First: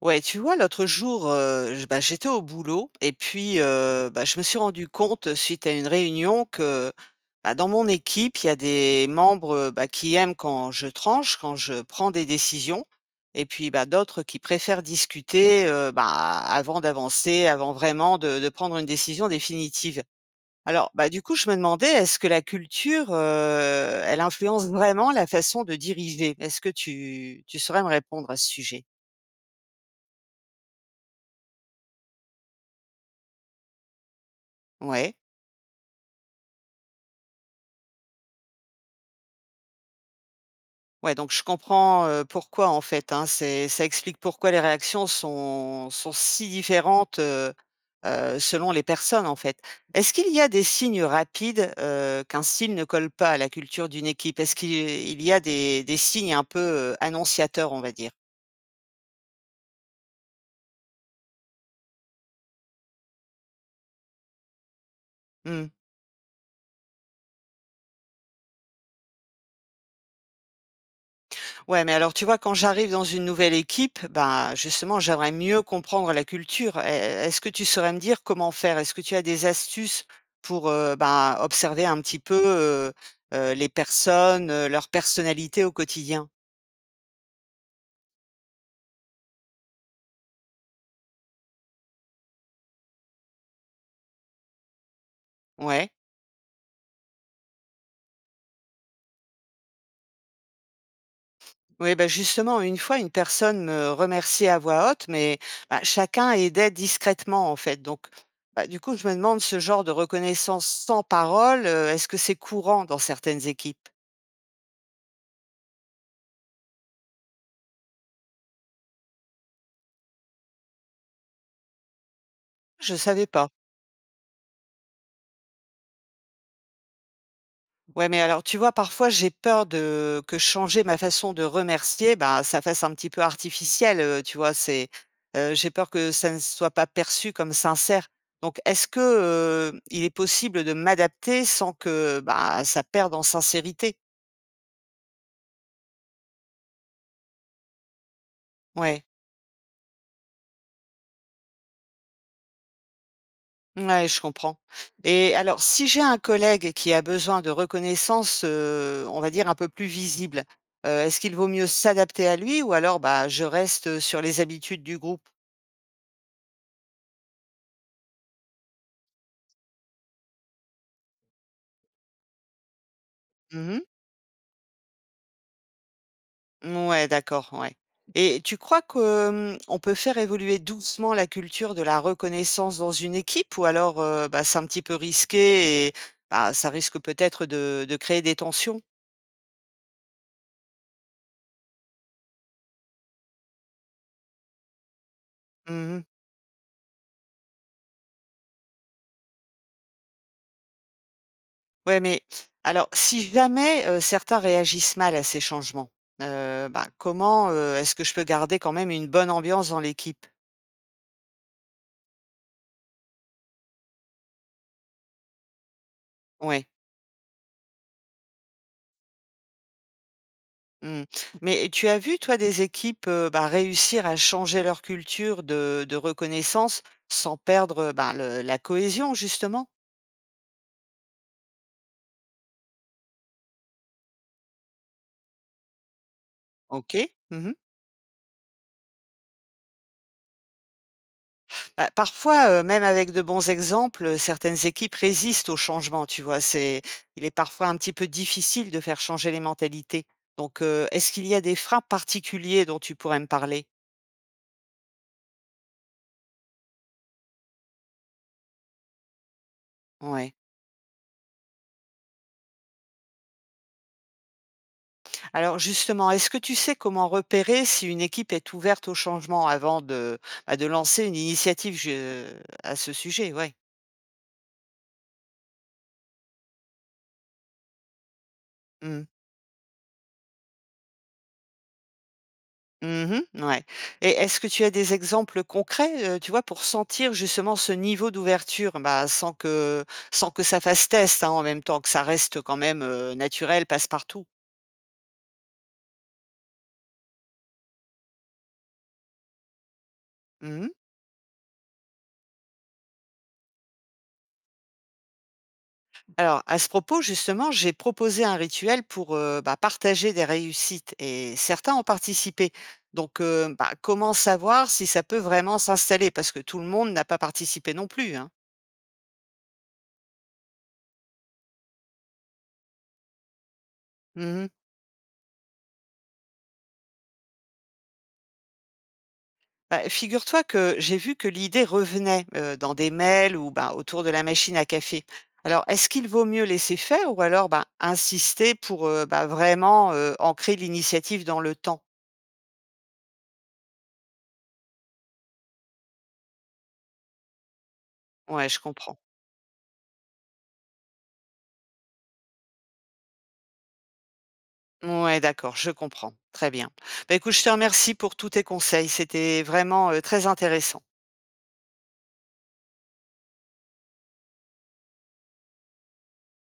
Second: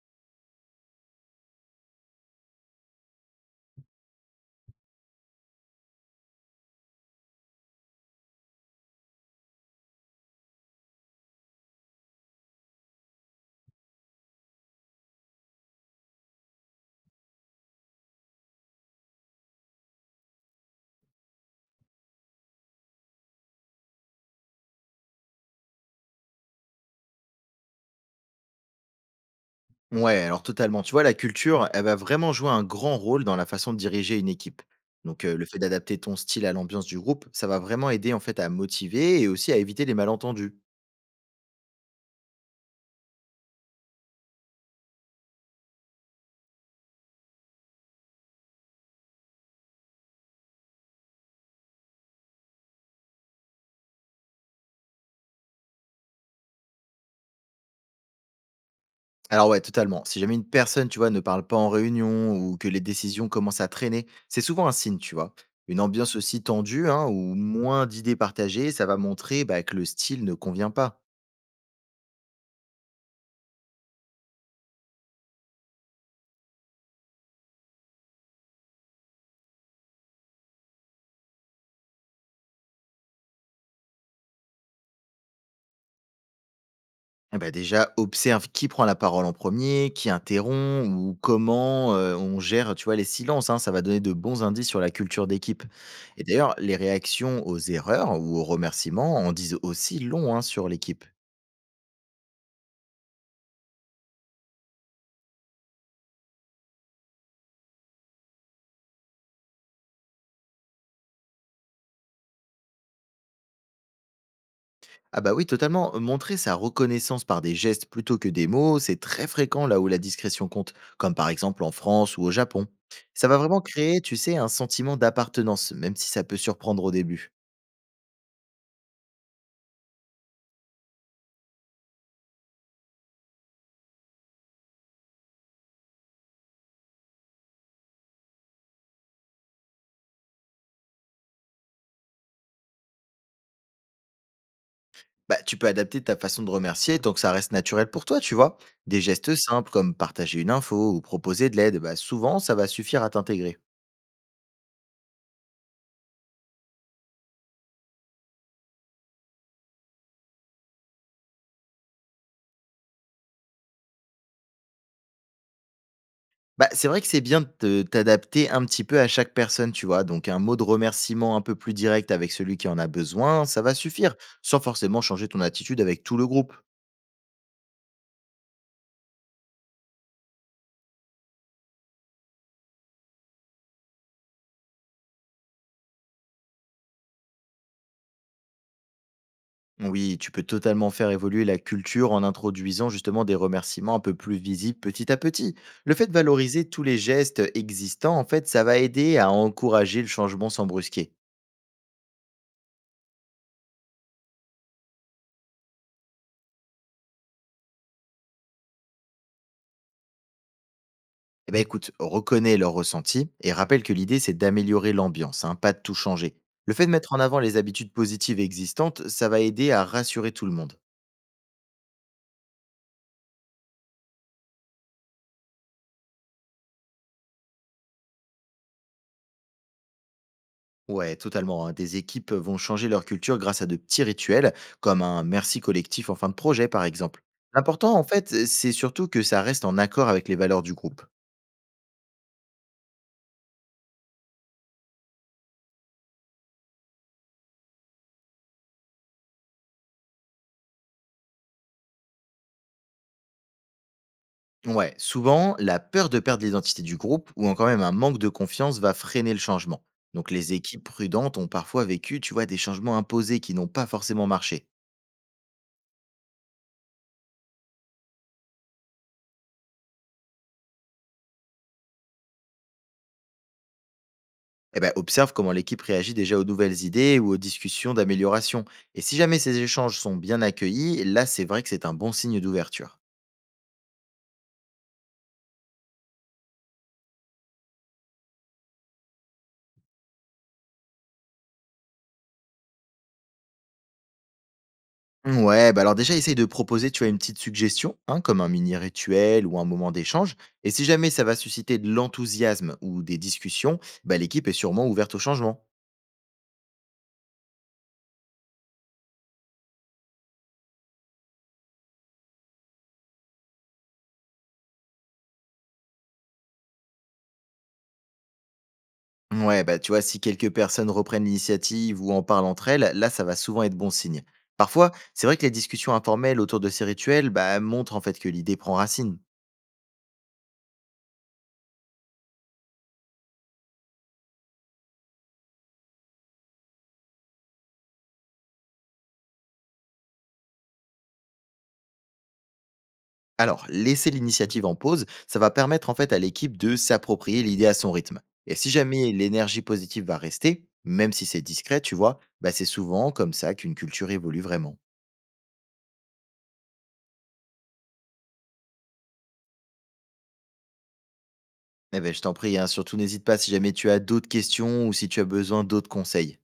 Ouais, tu vois, l'autre jour, j'étais au boulot et puis, je me suis rendu compte suite à une réunion que, dans mon équipe, il y a des membres, qui aiment quand je tranche, quand je prends des décisions et puis, bah, d'autres qui préfèrent discuter, avant d'avancer, avant vraiment de prendre une décision définitive. Alors, bah, du coup, je me demandais, est-ce que la culture, elle influence vraiment la façon de diriger? Est-ce que tu saurais me répondre à ce sujet? Ouais, alors totalement. Tu vois, la culture, elle va vraiment jouer un grand rôle dans la façon de diriger une équipe. Ouais. Donc, le fait d'adapter ton style à l'ambiance du groupe, ça va vraiment aider en fait à motiver et aussi à éviter les malentendus. Ouais, donc je comprends, pourquoi en fait, hein. C'est ça explique pourquoi les réactions sont si différentes, selon les personnes, en fait. Est-ce qu'il y a des signes rapides, qu'un style ne colle pas à la culture d'une équipe? Est-ce qu'il y a des signes un peu, annonciateurs, on va dire? Alors ouais, totalement. Si jamais une personne, tu vois, ne parle pas en réunion ou que les décisions commencent à traîner, c'est souvent un signe, tu vois. Mmh. Une ambiance aussi tendue hein, ou moins d'idées partagées, ça va montrer bah, que le style ne convient pas. Ouais, mais alors tu vois, quand j'arrive dans une nouvelle équipe, ben justement, j'aimerais mieux comprendre la culture. Est-ce que tu saurais me dire comment faire? Est-ce que tu as des astuces pour ben, observer un petit peu les personnes, leur personnalité au quotidien? Eh ben déjà, observe qui prend la parole en premier, qui interrompt ou comment on gère, tu vois, les silences, hein. Ça va donner de bons indices sur la culture d'équipe. Ouais. Et d'ailleurs, les réactions aux erreurs ou aux remerciements en disent aussi long hein, sur l'équipe. Oui, ben justement, une fois, une personne me remerciait à voix haute, mais ben, chacun aidait discrètement, en fait. Donc, ben, du coup, je me demande ce genre de reconnaissance sans parole, est-ce que c'est courant dans certaines équipes? Ah bah oui, totalement. Montrer sa reconnaissance par des gestes plutôt que des mots, c'est très fréquent là où la discrétion compte, comme par exemple en France ou au Japon. Je savais Ça va pas. vraiment créer, tu sais, un sentiment d'appartenance, même si ça peut surprendre au début. Ouais, mais alors, tu vois, parfois, j'ai peur de que changer ma façon de remercier, bah, ça fasse un petit peu artificiel, tu vois? J'ai peur que ça ne soit pas perçu comme sincère. Donc, est-ce que, il est possible de m'adapter sans que, bah, ça perde en sincérité? Bah, tu peux adapter ta façon de remercier tant que ça reste naturel pour toi, tu vois. Des Ouais, gestes simples comme partager une info ou proposer de l'aide, bah, souvent ça va suffire à t'intégrer. ouais, je comprends. Et alors, si j'ai un collègue qui a besoin de reconnaissance, on va dire un peu plus visible, est-ce qu'il vaut mieux s'adapter à lui ou alors, bah, je reste sur les habitudes du groupe? Bah, c'est vrai que c'est bien de t'adapter un petit peu à chaque personne, tu vois. Donc un mot de remerciement un peu plus direct avec celui qui en a besoin, ça va Mmh. suffire, sans forcément changer ton attitude avec tout le groupe. Ouais, d'accord, ouais. Et tu crois que, mmh, on peut faire évoluer doucement la culture de la reconnaissance dans une équipe ou alors, bah, c'est un petit peu risqué et bah, ça risque peut-être de créer des tensions? Oui, tu peux totalement faire évoluer la culture en introduisant justement des remerciements un peu plus visibles petit à petit. Le Mmh. fait de valoriser tous les gestes existants, en fait, ça va aider à encourager le changement sans brusquer. Ouais, mais alors si jamais, certains réagissent mal à ces changements, bah, comment est-ce que je peux garder quand même une bonne ambiance dans l'équipe? Eh ben écoute, reconnais leurs ressentis et rappelle que l'idée c'est d'améliorer l'ambiance, hein, pas de tout changer. Ouais. Le fait de mettre en avant les habitudes positives existantes, ça va aider à rassurer tout le monde. Mmh. Mais tu as vu, toi, des équipes, bah, réussir à changer leur culture de reconnaissance sans perdre, ben, le la cohésion, justement? Ouais, totalement, hein. Des équipes vont changer leur culture grâce à de petits rituels, comme un merci collectif en fin de projet, par OK. exemple. Mmh. L'important, en fait, c'est surtout que ça reste en accord avec les valeurs du groupe. Bah, parfois, même avec de bons exemples, certaines équipes résistent au changement, tu vois? C'est il est parfois un petit peu difficile de faire changer les mentalités. Donc, est-ce qu'il y a des freins particuliers dont tu pourrais me parler? Ouais, souvent, la peur de perdre l'identité du groupe ou encore même un manque de confiance va freiner le changement. Donc, Ouais. les équipes prudentes ont parfois vécu, tu vois, des changements imposés qui n'ont pas forcément marché. Alors justement, est-ce que tu sais comment repérer si une équipe est ouverte au changement avant de, bah, de lancer à ce sujet? Ouais. Eh ben, observe comment l'équipe réagit déjà aux nouvelles idées ou aux discussions d'amélioration. Et Mm. si jamais ces échanges sont bien accueillis, là, c'est vrai que c'est un bon signe d'ouverture. Mhm, ouais. Et est-ce que tu as des exemples concrets, tu vois, pour sentir justement ce niveau d'ouverture, bah, sans que ça fasse test, hein, en même temps que ça reste quand même naturel, passe-partout. Ouais, bah alors déjà, essaye de proposer, tu vois, une petite suggestion, hein, comme un mini rituel ou un moment d'échange. Et si jamais ça va susciter de l'enthousiasme ou des discussions, bah, l'équipe est sûrement ouverte au changement. Alors, à ce propos, justement, j'ai proposé un rituel pour bah, partager des réussites et certains ont participé. Donc, bah, comment savoir si ça peut vraiment s'installer? Parce que tout le monde n'a pas participé non plus, hein. Ouais, bah tu vois, si quelques personnes reprennent l'initiative ou en parlent entre elles, là, ça va souvent être bon signe. Mhm. Parfois, c'est vrai que les discussions informelles autour de ces rituels, bah, montrent en fait que l'idée prend racine. Bah, figure-toi que j'ai vu que l'idée revenait dans des mails ou bah, autour de la machine à café. Alors, est-ce qu'il vaut mieux laisser faire ou alors bah, insister pour bah, vraiment ancrer l'initiative dans le temps? Alors, laisser l'initiative en pause, ça va permettre en fait à l'équipe de s'approprier l'idée à son rythme. Ouais, Et je si comprends. jamais l'énergie positive va rester, même si c'est discret, tu vois, bah c'est souvent comme ça qu'une culture évolue vraiment. Ouais, d'accord, je comprends. Très bien. Bah, écoute, je te remercie pour tous tes conseils. C'était vraiment, très intéressant. Eh ben, je t'en prie, hein, surtout n'hésite pas si jamais tu as d'autres questions ou si tu as besoin d'autres conseils.